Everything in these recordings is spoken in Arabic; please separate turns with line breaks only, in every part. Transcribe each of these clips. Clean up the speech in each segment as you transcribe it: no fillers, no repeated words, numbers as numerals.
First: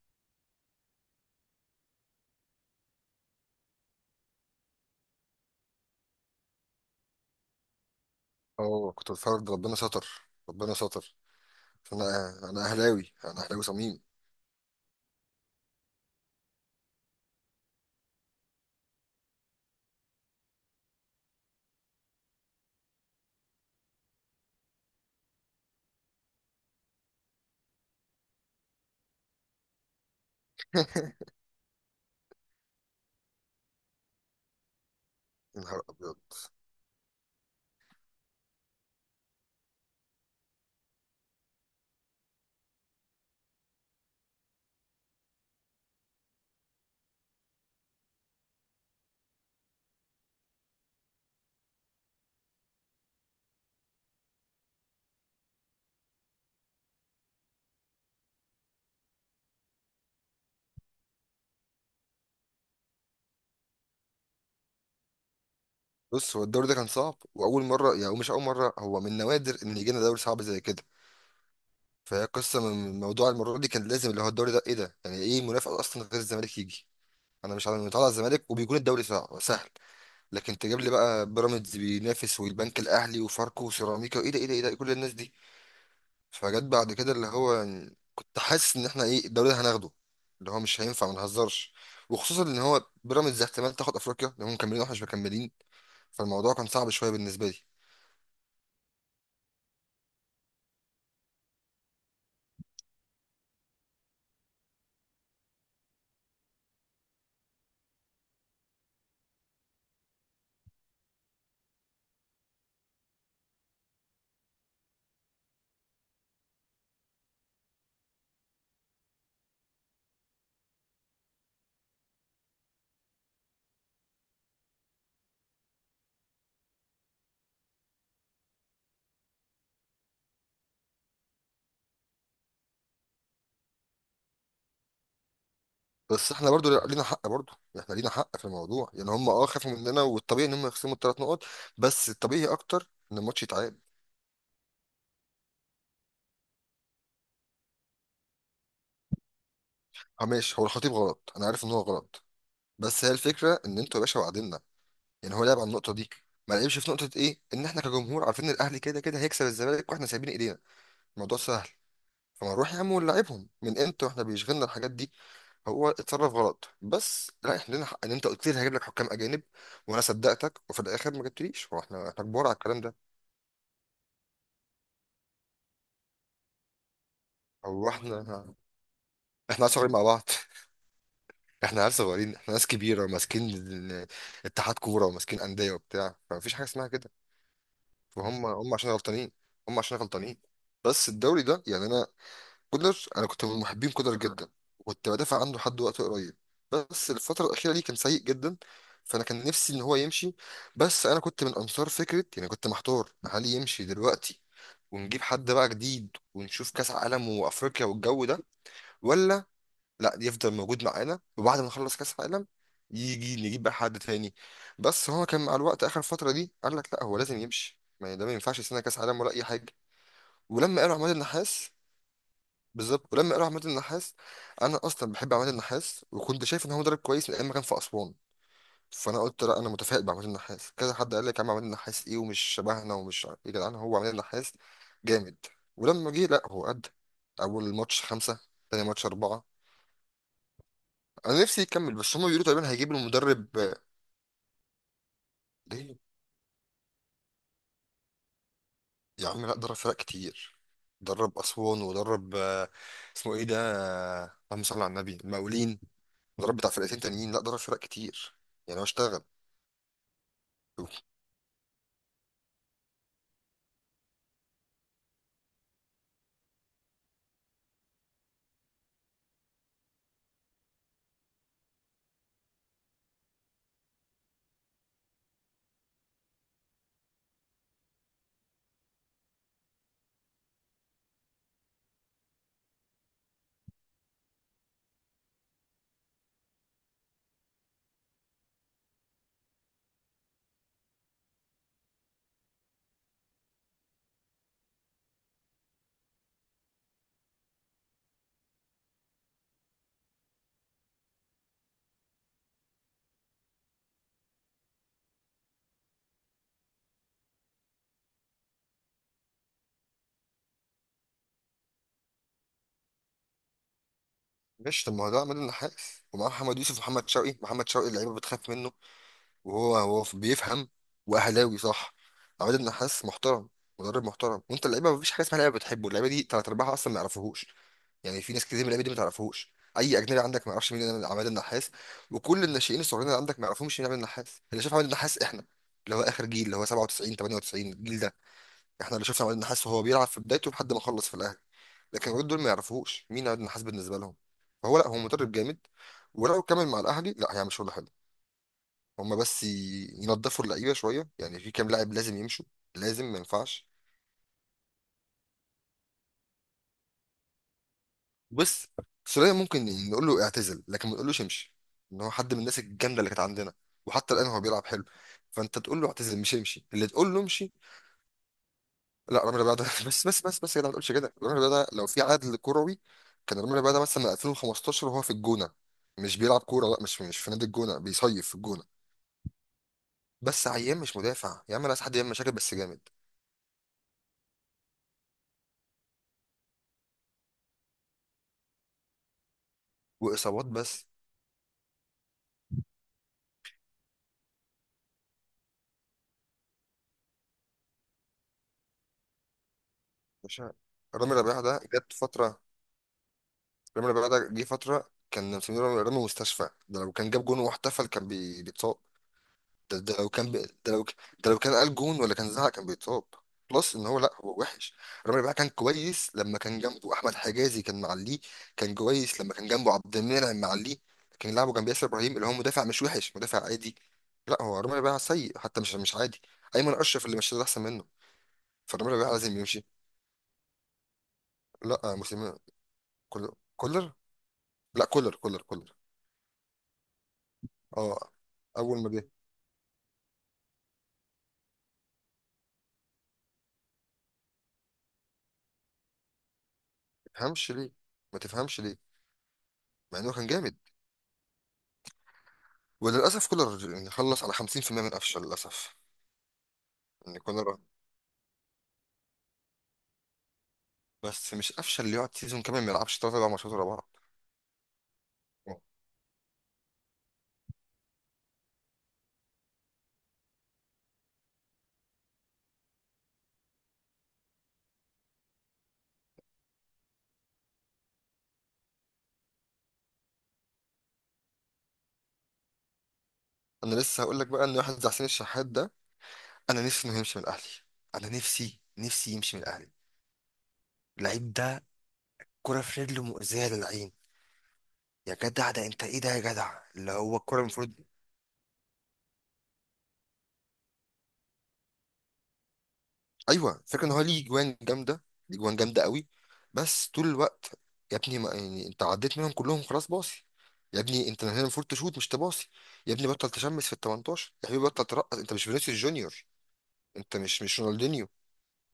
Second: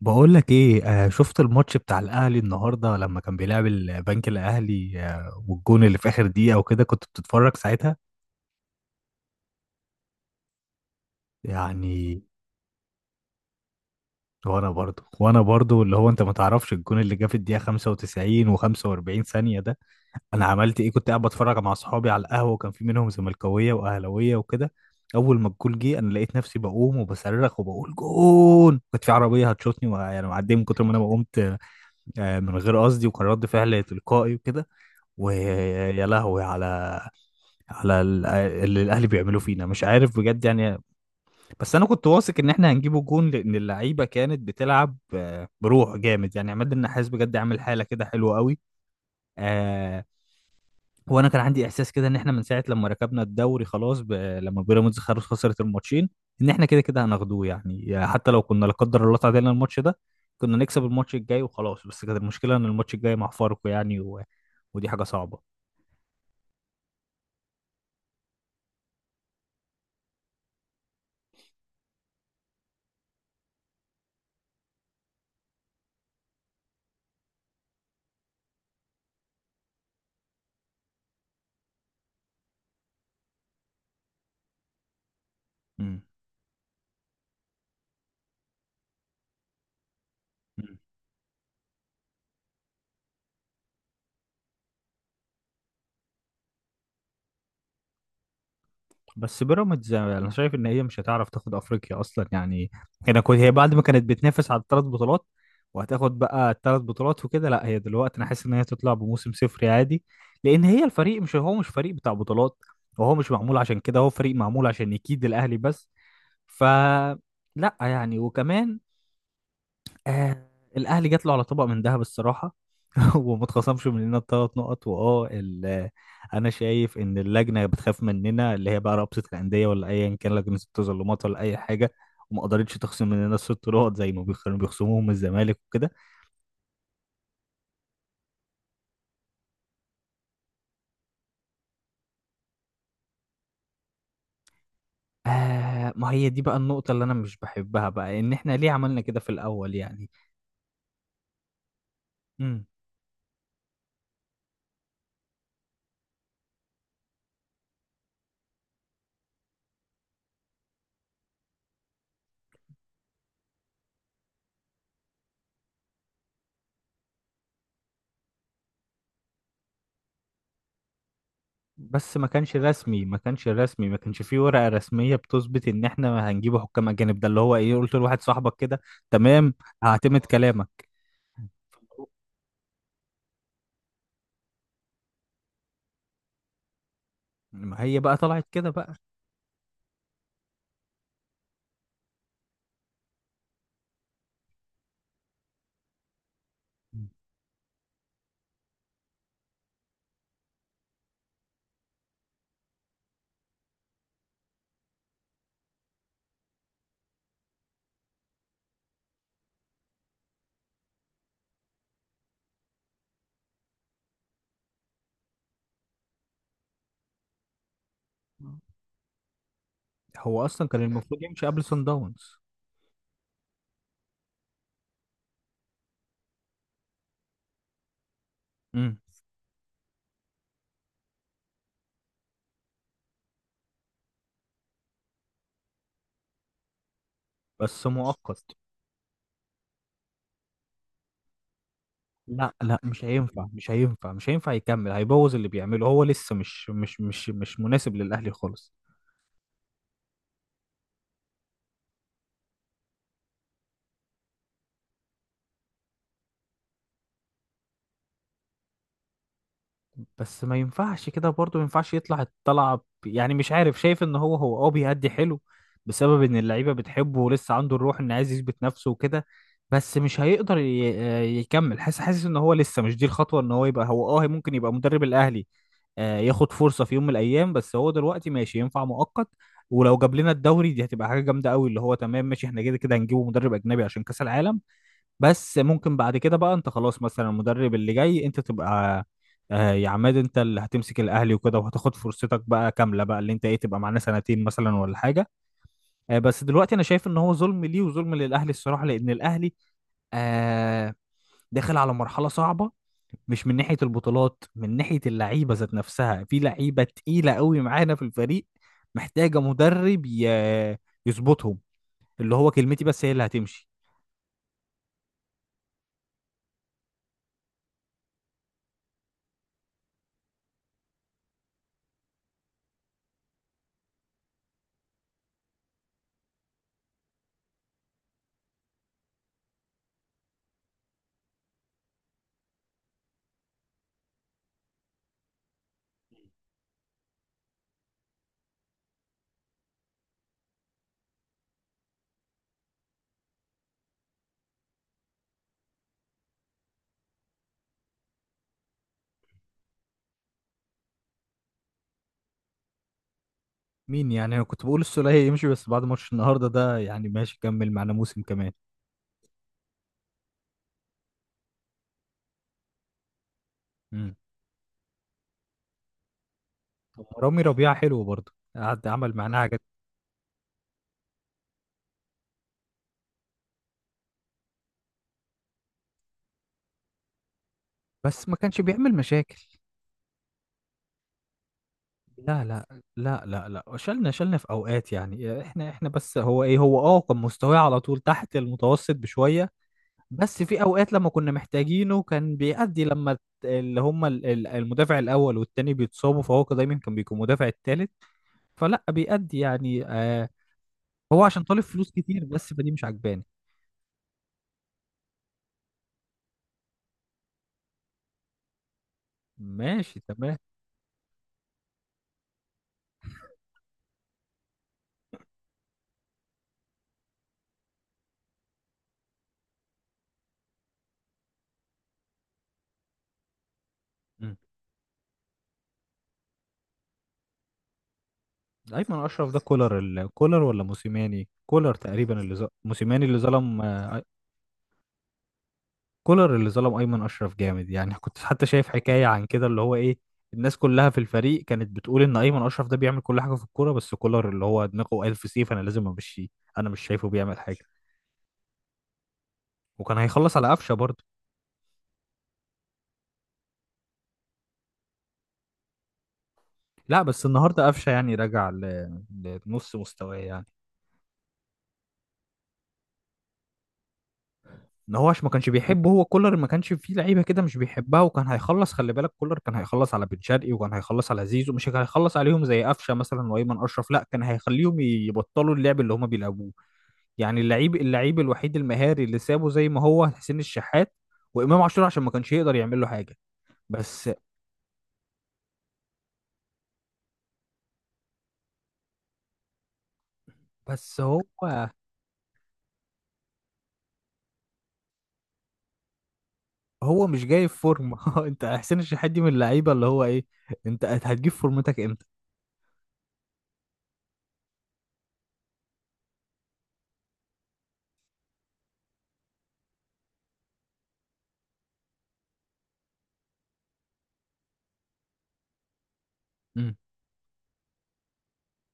بقول لك ايه، شفت الماتش بتاع الاهلي النهارده لما كان بيلعب البنك الاهلي والجون اللي في اخر دقيقه وكده، كنت بتتفرج ساعتها
اه كنت بتفرج ده، ربنا ستر. ربنا ستر. انا
يعني؟
انا اهلاوي، انا اهلاوي صميم.
وانا برضو، اللي هو انت ما تعرفش الجون اللي جه في الدقيقه 95 و45 ثانيه ده. انا عملت ايه، كنت قاعد بتفرج مع اصحابي على القهوه وكان في منهم زملكاويه واهلاويه وكده. اول ما الجول جه انا لقيت نفسي بقوم وبصرخ وبقول جون، كنت في عربيه هتشوطني ويعني معديه من كتر ما انا ما قمت. من غير قصدي، وكان رد فعل تلقائي وكده.
يا نهار
ويا
ابيض.
لهوي على اللي الاهلي بيعملوه فينا، مش عارف بجد يعني. بس انا كنت واثق ان احنا هنجيبه جون لان اللعيبه كانت بتلعب بروح جامد يعني. عماد النحاس بجد عامل حاله كده حلوه قوي. آه وانا كان عندي احساس كده ان احنا من ساعه لما ركبنا الدوري خلاص، لما بيراميدز خلاص خسرت الماتشين، ان احنا كده كده هناخدوه يعني. حتى لو كنا لا قدر الله تعادلنا الماتش ده، كنا نكسب الماتش الجاي وخلاص. بس كانت المشكله ان الماتش الجاي مع فاركو يعني، و... ودي حاجه صعبه.
بص، هو الدوري ده كان صعب، واول مره، يعني مش اول مره، هو من نوادر ان يجينا دوري صعب زي كده. فهي قصه، من موضوع المره دي كان لازم اللي هو الدوري ده ايه ده، يعني ايه منافسه اصلا غير الزمالك يجي؟ انا مش عارف، متعود على الزمالك وبيكون الدوري صعب سهل. لكن تجيب لي بقى بيراميدز بينافس والبنك الاهلي وفاركو وسيراميكا؟ ايه ده، ايه ده، ايه ده، كل الناس دي.
مم.
فجت بعد كده اللي هو، كنت حاسس ان احنا ايه الدوري ده هناخده، اللي هو مش هينفع ما نهزرش. وخصوصا ان هو بيراميدز احتمال تاخد افريقيا، لان هم مكملين واحنا مش مكملين. فالموضوع كان صعب شويه بالنسبه لي.
بس بيراميدز انا شايف ان هي مش هتعرف تاخد افريقيا اصلا يعني. هنا كنت هي بعد ما كانت بتنافس على الثلاث بطولات وهتاخد بقى الثلاث بطولات وكده، لا هي دلوقتي انا حاسس ان هي تطلع بموسم صفري عادي، لان هي الفريق مش فريق بتاع بطولات. وهو مش معمول عشان كده، هو فريق معمول عشان يكيد الاهلي بس. ف لا يعني، وكمان آه الاهلي جات له على طبق من ذهب الصراحه. وما اتخصمش مننا الثلاث نقط. واه ال- آه، انا شايف ان اللجنه بتخاف مننا، اللي هي بقى رابطه الانديه ولا ايا كان لجنه التظلمات ولا اي حاجه، وما قدرتش تخصم مننا الست نقط زي ما بيخصموهم من الزمالك وكده.
بس احنا برضو لينا حق، برضو احنا لينا حق في الموضوع. يعني هم خافوا مننا، والطبيعي ان هم يخصموا الثلاث نقط، بس الطبيعي اكتر ان الماتش يتعاد.
ما هي دي بقى النقطه اللي انا مش بحبها بقى، ان احنا ليه عملنا كده في الاول يعني.
اه ماشي، هو الخطيب غلط، انا عارف ان هو غلط. بس هي الفكره ان انتوا يا باشا وعدنا. يعني هو لعب على النقطه دي، ما لعبش في نقطه ايه ان احنا كجمهور عارفين ان الاهلي كده كده هيكسب الزمالك واحنا سايبين ايدينا. الموضوع سهل. فما نروح يا عم ونلعبهم، من امتى واحنا بيشغلنا الحاجات دي؟ هو اتصرف غلط، بس لا، احنا لنا حق. ان انت قلت لي هجيب لك حكام اجانب وانا صدقتك، وفي الاخر ما جبتليش. هو احنا
بس
احنا
ما
كبار على
كانش
الكلام ده؟
رسمي ما كانش رسمي ما كانش فيه ورقة رسمية بتثبت ان احنا هنجيب حكام اجانب. ده اللي هو ايه،
هو
قلت لواحد
احنا
صاحبك كده. تمام،
عيال صغيرين مع
هعتمد
بعض؟
كلامك.
احنا عيال صغيرين، احنا ناس كبيره وماسكين اتحاد كوره وماسكين انديه وبتاع، فمفيش حاجه اسمها كده.
ما هي بقى طلعت
وهم
كده
هم عشان
بقى.
غلطانين، هم عشان غلطانين. بس الدوري ده، يعني انا كولر، انا كنت من محبين كولر جدا، وكنت بدافع عنه لحد وقت قريب.
مم.
بس الفتره الاخيره دي كان سيء جدا. فانا كان نفسي ان هو يمشي، بس انا كنت من انصار فكره، يعني كنت محتار، هل يمشي دلوقتي ونجيب حد بقى جديد ونشوف كاس عالم وافريقيا والجو ده، ولا لا، يفضل موجود معانا وبعد ما نخلص كاس عالم يجي نجيب بقى حد تاني. بس هو كان مع الوقت اخر فتره دي قال لك لا، هو لازم يمشي، ما ده ما ينفعش سنه كاس عالم ولا اي حاجه.
هو اصلا
ولما
كان
قالوا عماد
المفروض يمشي قبل
النحاس،
سان داونز.
بالظبط، ولما قالوا عماد النحاس، انا اصلا بحب عماد النحاس، وكنت شايف ان هو مدرب كويس من ايام ما كان في اسوان.
امم.
فانا قلت لا، انا متفائل بعماد النحاس. كذا حد قال لك يا عم، عماد النحاس ايه ومش شبهنا ومش عارف ايه. يا جدعان هو عماد النحاس جامد. ولما جه لا هو قد. اول
بس
ماتش خمسة،
مؤقت.
تاني ماتش أربعة. انا نفسي يكمل، بس هما بيقولوا
لا
تقريبا
لا
هيجيب له
مش هينفع
مدرب.
مش هينفع مش هينفع يكمل، هيبوظ اللي بيعمله.
ليه
هو لسه مش مناسب للاهلي خالص.
يا عم؟ لا، درب فرق كتير. درب اسوان ودرب، اسمه ايه ده، اللهم صل على النبي، المقاولين، ودرب بتاع فرقتين تانيين. لا، درب فرق كتير، يعني هو اشتغل.
بس ما ينفعش كده برضه، ما ينفعش يطلع الطلعة يعني مش عارف. شايف ان هو بيأدي حلو بسبب ان اللعيبة بتحبه ولسه عنده الروح ان عايز يثبت نفسه وكده. بس مش هيقدر يكمل. حاسس ان هو لسه مش دي الخطوة ان هو يبقى، هو اه ممكن يبقى مدرب الاهلي، ياخد فرصة في يوم من الايام. بس هو دلوقتي ماشي، ينفع مؤقت. ولو جاب لنا الدوري دي هتبقى حاجة جامدة قوي، اللي هو تمام ماشي. احنا كده كده هنجيبه مدرب اجنبي عشان كأس العالم. بس ممكن بعد كده بقى، انت خلاص مثلا المدرب اللي جاي انت تبقى، يا عماد انت اللي هتمسك الاهلي وكده، وهتاخد فرصتك بقى كامله بقى، اللي انت ايه، تبقى معانا سنتين مثلا ولا حاجه. بس دلوقتي انا شايف ان هو ظلم ليه وظلم للاهلي الصراحه، لان الاهلي آه داخل على مرحله صعبه، مش من ناحيه البطولات، من ناحيه اللعيبه ذات نفسها. في لعيبه تقيله قوي معانا في الفريق، محتاجه مدرب يظبطهم. اللي هو كلمتي بس هي اللي هتمشي.
ماشي طب، ما هو ده عماد النحاس، ومعاه محمد يوسف ومحمد شوقي. محمد شوقي اللعيبه بتخاف منه، وهو هو بيفهم، واهلاوي صح. عماد النحاس محترم، مدرب محترم. وانت اللعيبه، مفيش حاجه اسمها لعيبه بتحبه، اللعيبه دي تلات ارباعها اصلا ما يعرفوهوش. يعني في ناس كتير من اللعيبه دي ما تعرفوهوش. اي اجنبي عندك ما يعرفش مين عماد النحاس، وكل الناشئين الصغيرين اللي عندك ما يعرفوش مين عماد النحاس. اللي شاف عماد النحاس احنا، اللي هو اخر جيل، اللي هو 97 98 الجيل ده. احنا اللي شفنا عماد النحاس وهو بيلعب في بدايته لحد ما خلص في الاهلي. لكن الولاد دول ما يعرفوش مين عيد النحاس بالنسبه لهم. فهو لا، هو مدرب جامد، ولو كمل مع الاهلي لا، هيعمل شغل حلو. هما بس ينضفوا اللعيبه شويه. يعني في كام لاعب لازم يمشوا، لازم، ما ينفعش.
مين يعني؟ انا كنت بقول السولية يمشي، بس بعد ماتش النهارده ده يعني ماشي، كمل معانا موسم كمان.
بس سولية ممكن نقول له اعتزل، لكن ما نقولوش امشي. ان هو حد من الناس الجامده اللي كانت عندنا،
امم.
وحتى الان هو بيلعب حلو. فانت تقول له اعتزل، مش امشي اللي
طب
تقول له
رامي
امشي.
ربيعة حلو برضه، قعد عمل
لا، رامي
معانا
ربيعة
حاجات.
ده بس بس بس بس يا جدع، ما تقولش كده. رامي ربيعة ده لو في عدل كروي، كان رامي ربيعة ده مثلا 2015 وهو في الجونة، مش بيلعب كورة. لا، مش في نادي الجونة،
بس
بيصيف في
ما كانش
الجونة.
بيعمل مشاكل.
بس عيان، مش مدافع يا عم، ناس حد يعمل مشاكل
لا
بس
لا
جامد،
لا لا لا شلنا في اوقات يعني. احنا بس هو ايه، هو كان مستواه على طول تحت المتوسط بشوية. بس
وإصابات
في
بس.
اوقات لما كنا محتاجينه كان بيأدي، لما الت- اللي هم ال- ال- المدافع الاول والتاني بيتصابوا، فهو كان دايما كان بيكون مدافع التالت، فلا بيأدي يعني.
مش ع- رامي
هو عشان
ربيعة
طالب
ده
فلوس
جت
كتير،
فترة.
بس فدي مش عجباني.
رامي ربيعة ده جه فترة كان مسمينه رامي رامي مستشفى. ده لو كان جاب جون واحتفل كان بيتصاب. ده, ده
ماشي
لو كان
تمام.
بي... ده لو ك- ده لو كان قال جون ولا كان زعق كان بيتصاب. بلس ان هو لا هو وحش. رامي ربيعة كان كويس لما كان جنبه احمد حجازي، كان معليه. كان كويس لما كان جنبه عبد المنعم، معليه. كان لعبه جنب ياسر ابراهيم اللي هو مدافع مش وحش، مدافع عادي.
مم.
لا، هو رامي ربيعة سيء، حتى مش عادي. ايمن اشرف اللي مش ده احسن منه. فرامي
ايمن
ربيعة
اشرف ده
لازم يمشي.
كولر كولر ولا موسيماني؟ كولر
لا،
تقريبا. اللي
مسلم.
موسيماني اللي
كولر،
ظلم،
كولر. لا، كولر كولر كولر.
كولر اللي ظلم ايمن اشرف جامد يعني.
اه،
كنت حتى شايف
اول ما
حكايه
جه،
عن كده اللي هو ايه، الناس كلها في الفريق كانت بتقول ان ايمن اشرف ده بيعمل كل حاجه في الكوره، بس كولر اللي هو دماغه الف سيف، انا لازم امشيه، انا مش شايفه
ما
بيعمل
تفهمش
حاجه.
ليه، ما تفهمش ليه.
وكان
مع انه كان
هيخلص على
جامد،
قفشه برضه.
وللاسف كولر يعني خلص على 50% من قفشه للاسف.
لا
ان
بس
كولر،
النهارده قفشه يعني رجع لنص مستواه يعني.
بس مش قفشه اللي يقعد سيزون كامل ما يلعبش ثلاث اربع ماتشات ورا بعض.
ان هو عشان ما كانش بيحبه هو كولر. ما كانش فيه لعيبه كده مش بيحبها، وكان هيخلص. خلي بالك كولر كان هيخلص على بن شرقي وكان هيخلص على زيزو. مش كان هيخلص عليهم زي قفشه مثلا. وايمن اشرف لا، كان هيخليهم يبطلوا اللعب اللي هما بيلعبوه يعني. اللعيب، اللعيب الوحيد المهاري اللي سابه زي ما هو حسين الشحات وامام عاشور، عشان ما كانش يقدر يعمل له حاجه.
انا لسه
بس
هقول لك بقى ان واحد زي حسين الشحات ده، انا نفسي انه يمشي من الاهلي، انا نفسي نفسي يمشي من الاهلي.
بس هو
اللعيب ده كرة في رجله مؤذية للعين. يا جدع ده، انت ايه ده يا جدع اللي
هو
هو
مش
الكرة
جاي في
المفروض.
فورمه. انت حسين الشحات دي من اللعيبه اللي هو ايه، انت هتجيب فورمتك امتى؟
ايوه، فكرة ان هو ليه جوان جامده، ليه جوان جامده قوي. بس طول الوقت، يا ابني، ما يعني انت عديت منهم كلهم خلاص باصي. يا ابني انت هنا المفروض تشوت مش تباصي. يا ابني بطل تشمس في ال 18 يا حبيبي، بطل ترقص، انت مش فينيسيوس جونيور،
امم.
انت مش رونالدينيو.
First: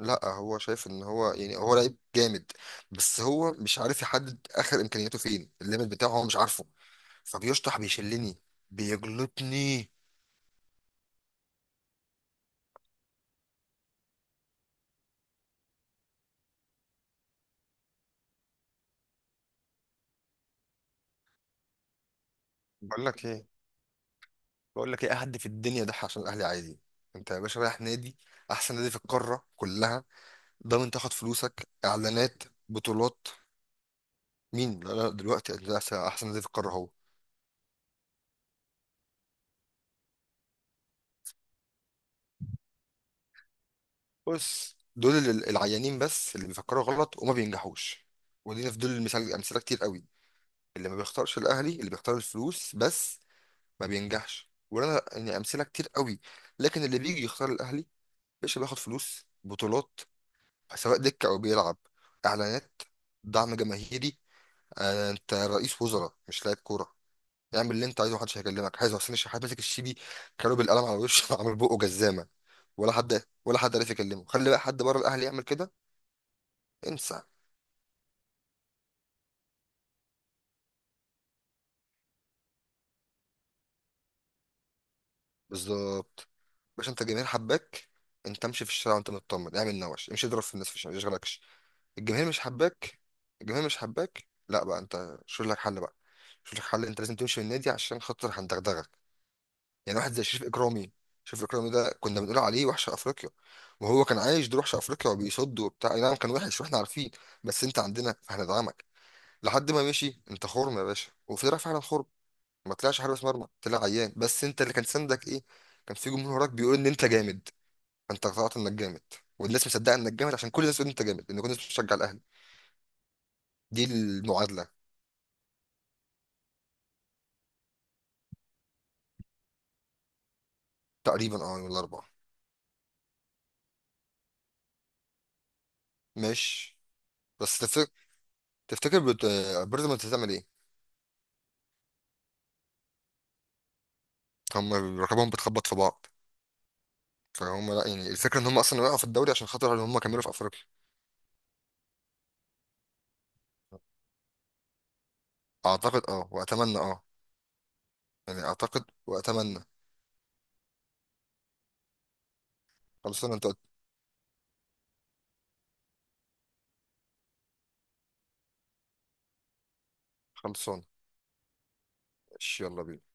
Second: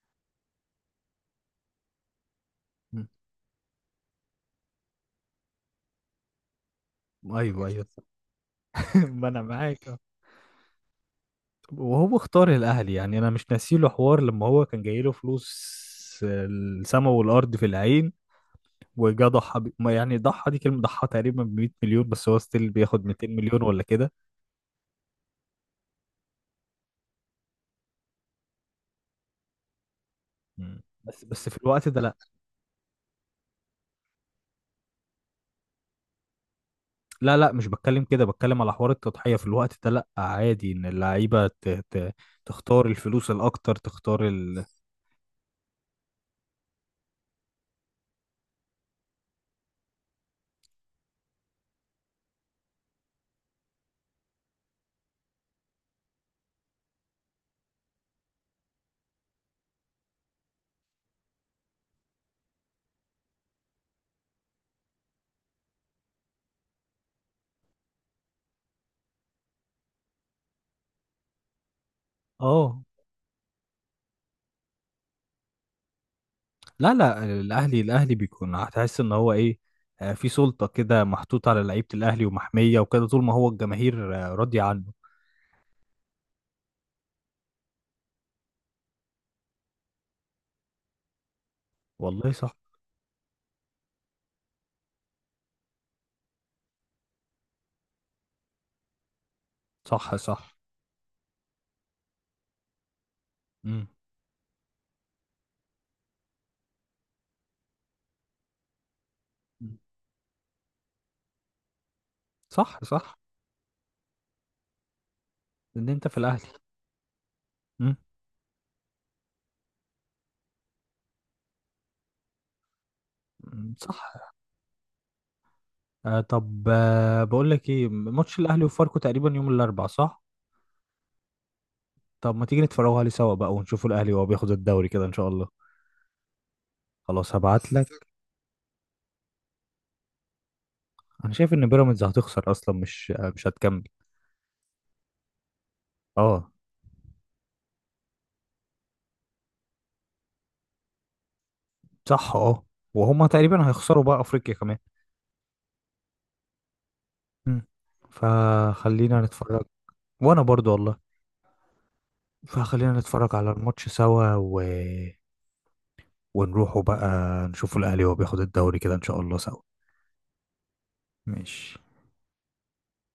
لا، هو شايف ان هو يعني هو لعيب جامد،
أمم.
بس هو مش عارف يحدد اخر امكانياته فين، الليميت بتاعه هو مش عارفه.
ايوه
فبيشطح،
ايوه.
بيشلني،
ما انا
بيجلطني.
معاك. وهو اختار الاهلي يعني، انا مش ناسيله حوار لما هو كان جايله فلوس، السما والارض في العين، وجا ضحى ما يعني ضحى دي كلمه، ضحى تقريبا ب 100 مليون، بس هو ستيل بياخد
بقول لك
200
ايه،
مليون ولا كده.
بقول لك ايه، أي حد في الدنيا ده عشان الاهلي عادي. انت يا باشا رايح نادي، احسن نادي في القاره كلها،
مم.
ضامن تاخد
بس في
فلوسك،
الوقت ده لا.
اعلانات، بطولات. مين؟ لا لا، دلوقتي ده احسن، أحسن نادي في القاره هو.
لا لا، مش بتكلم كده، بتكلم على حوار التضحيه. في الوقت ده لا، عادي ان اللعيبه تختار الفلوس الاكتر، تختار
بص، دول العيانين بس اللي بيفكروا غلط وما بينجحوش. ودينا في دول المثال امثله كتير قوي، اللي ما بيختارش الاهلي، اللي بيختار الفلوس بس ما بينجحش. وانا يعني امثله كتير قوي. لكن اللي بيجي يختار الاهلي، باشا، بياخد فلوس، بطولات، سواء دكه او بيلعب، اعلانات، دعم جماهيري. انت رئيس وزراء مش لاعب كوره. اعمل اللي انت عايزه، محدش هيكلمك. حازم حسين الشحات ماسك الشيبي، كانوا بالقلم على وشه. عامل بقه جزامه،
اه.
ولا حد ولا حد عرف يكلمه. خلي بقى حد بره الاهلي يعمل كده.
لا
انسى.
لا الاهلي، الاهلي بيكون هتحس ان هو ايه، في سلطه كده محطوطه على لعيبه الاهلي ومحميه وكده، طول ما هو الجماهير راضيه عنه.
بالظبط. باش انت الجماهير حباك، انت امشي في الشارع وانت مطمن، اعمل نوش، امشي اضرب في الناس في الشارع ما يشغلكش. الجماهير
والله
مش
صح.
حباك، الجماهير مش حباك، لا بقى انت شوف لك حل بقى، شوف لك حل، انت لازم تمشي من النادي عشان خاطر هندغدغك. يعني واحد
صح
زي شريف
صح.
اكرامي، شريف اكرامي ده كنا بنقول عليه وحش افريقيا،
امم.
وهو كان عايش دور وحش افريقيا وبيصد وبتاع، اي نعم كان وحش واحنا عارفين. بس انت عندنا فهندعمك، لحد ما مشي، انت خرم يا باشا، وطلع فعلا خرم. ما
صح
طلعش
صح.
حارس مرمى، طلع عيان. بس انت اللي كان سندك ايه؟
ان
كان
انت
في
في
جمهور
الاهلي.
وراك بيقول ان انت جامد،
امم.
فانت اقتنعت انك جامد، والناس مصدقه انك جامد عشان كل الناس تقول انت جامد، ان كل الناس بتشجع الاهلي.
أمم،
دي
صح.
المعادله.
طب، بقول لك ايه، ماتش الاهلي وفاركو تقريبا يوم الاربعاء صح؟
تقريبا اه، ولا اربعه.
طب ما تيجي نتفرجوا عليه سوا بقى، ونشوفوا الاهلي وهو بياخد الدوري كده ان شاء الله.
ماشي.
خلاص
بس
هبعت
تفتكر،
لك.
تفتكر بت- بيراميدز هتعمل ايه؟
انا شايف ان بيراميدز هتخسر اصلا، مش مش هتكمل.
هم رقابهم بتخبط في بعض.
اه
فهم لا، يعني الفكره ان هم اصلا وقعوا في الدوري عشان خاطر ان هم كملوا في افريقيا.
صح اه. وهما تقريبا هيخسروا بقى افريقيا كمان.
اعتقد اه واتمنى اه.
مم.
يعني اعتقد
فخلينا
واتمنى.
نتفرج. وانا برضو والله. فخلينا
خلصانه،
نتفرج
انت
على
قلت-
الماتش سوا، و... ونروحوا بقى، نشوفوا الاهلي وهو بياخد الدوري كده ان شاء الله سوا.
خلصانه،
ماشي.
ماشي، يلا بينا.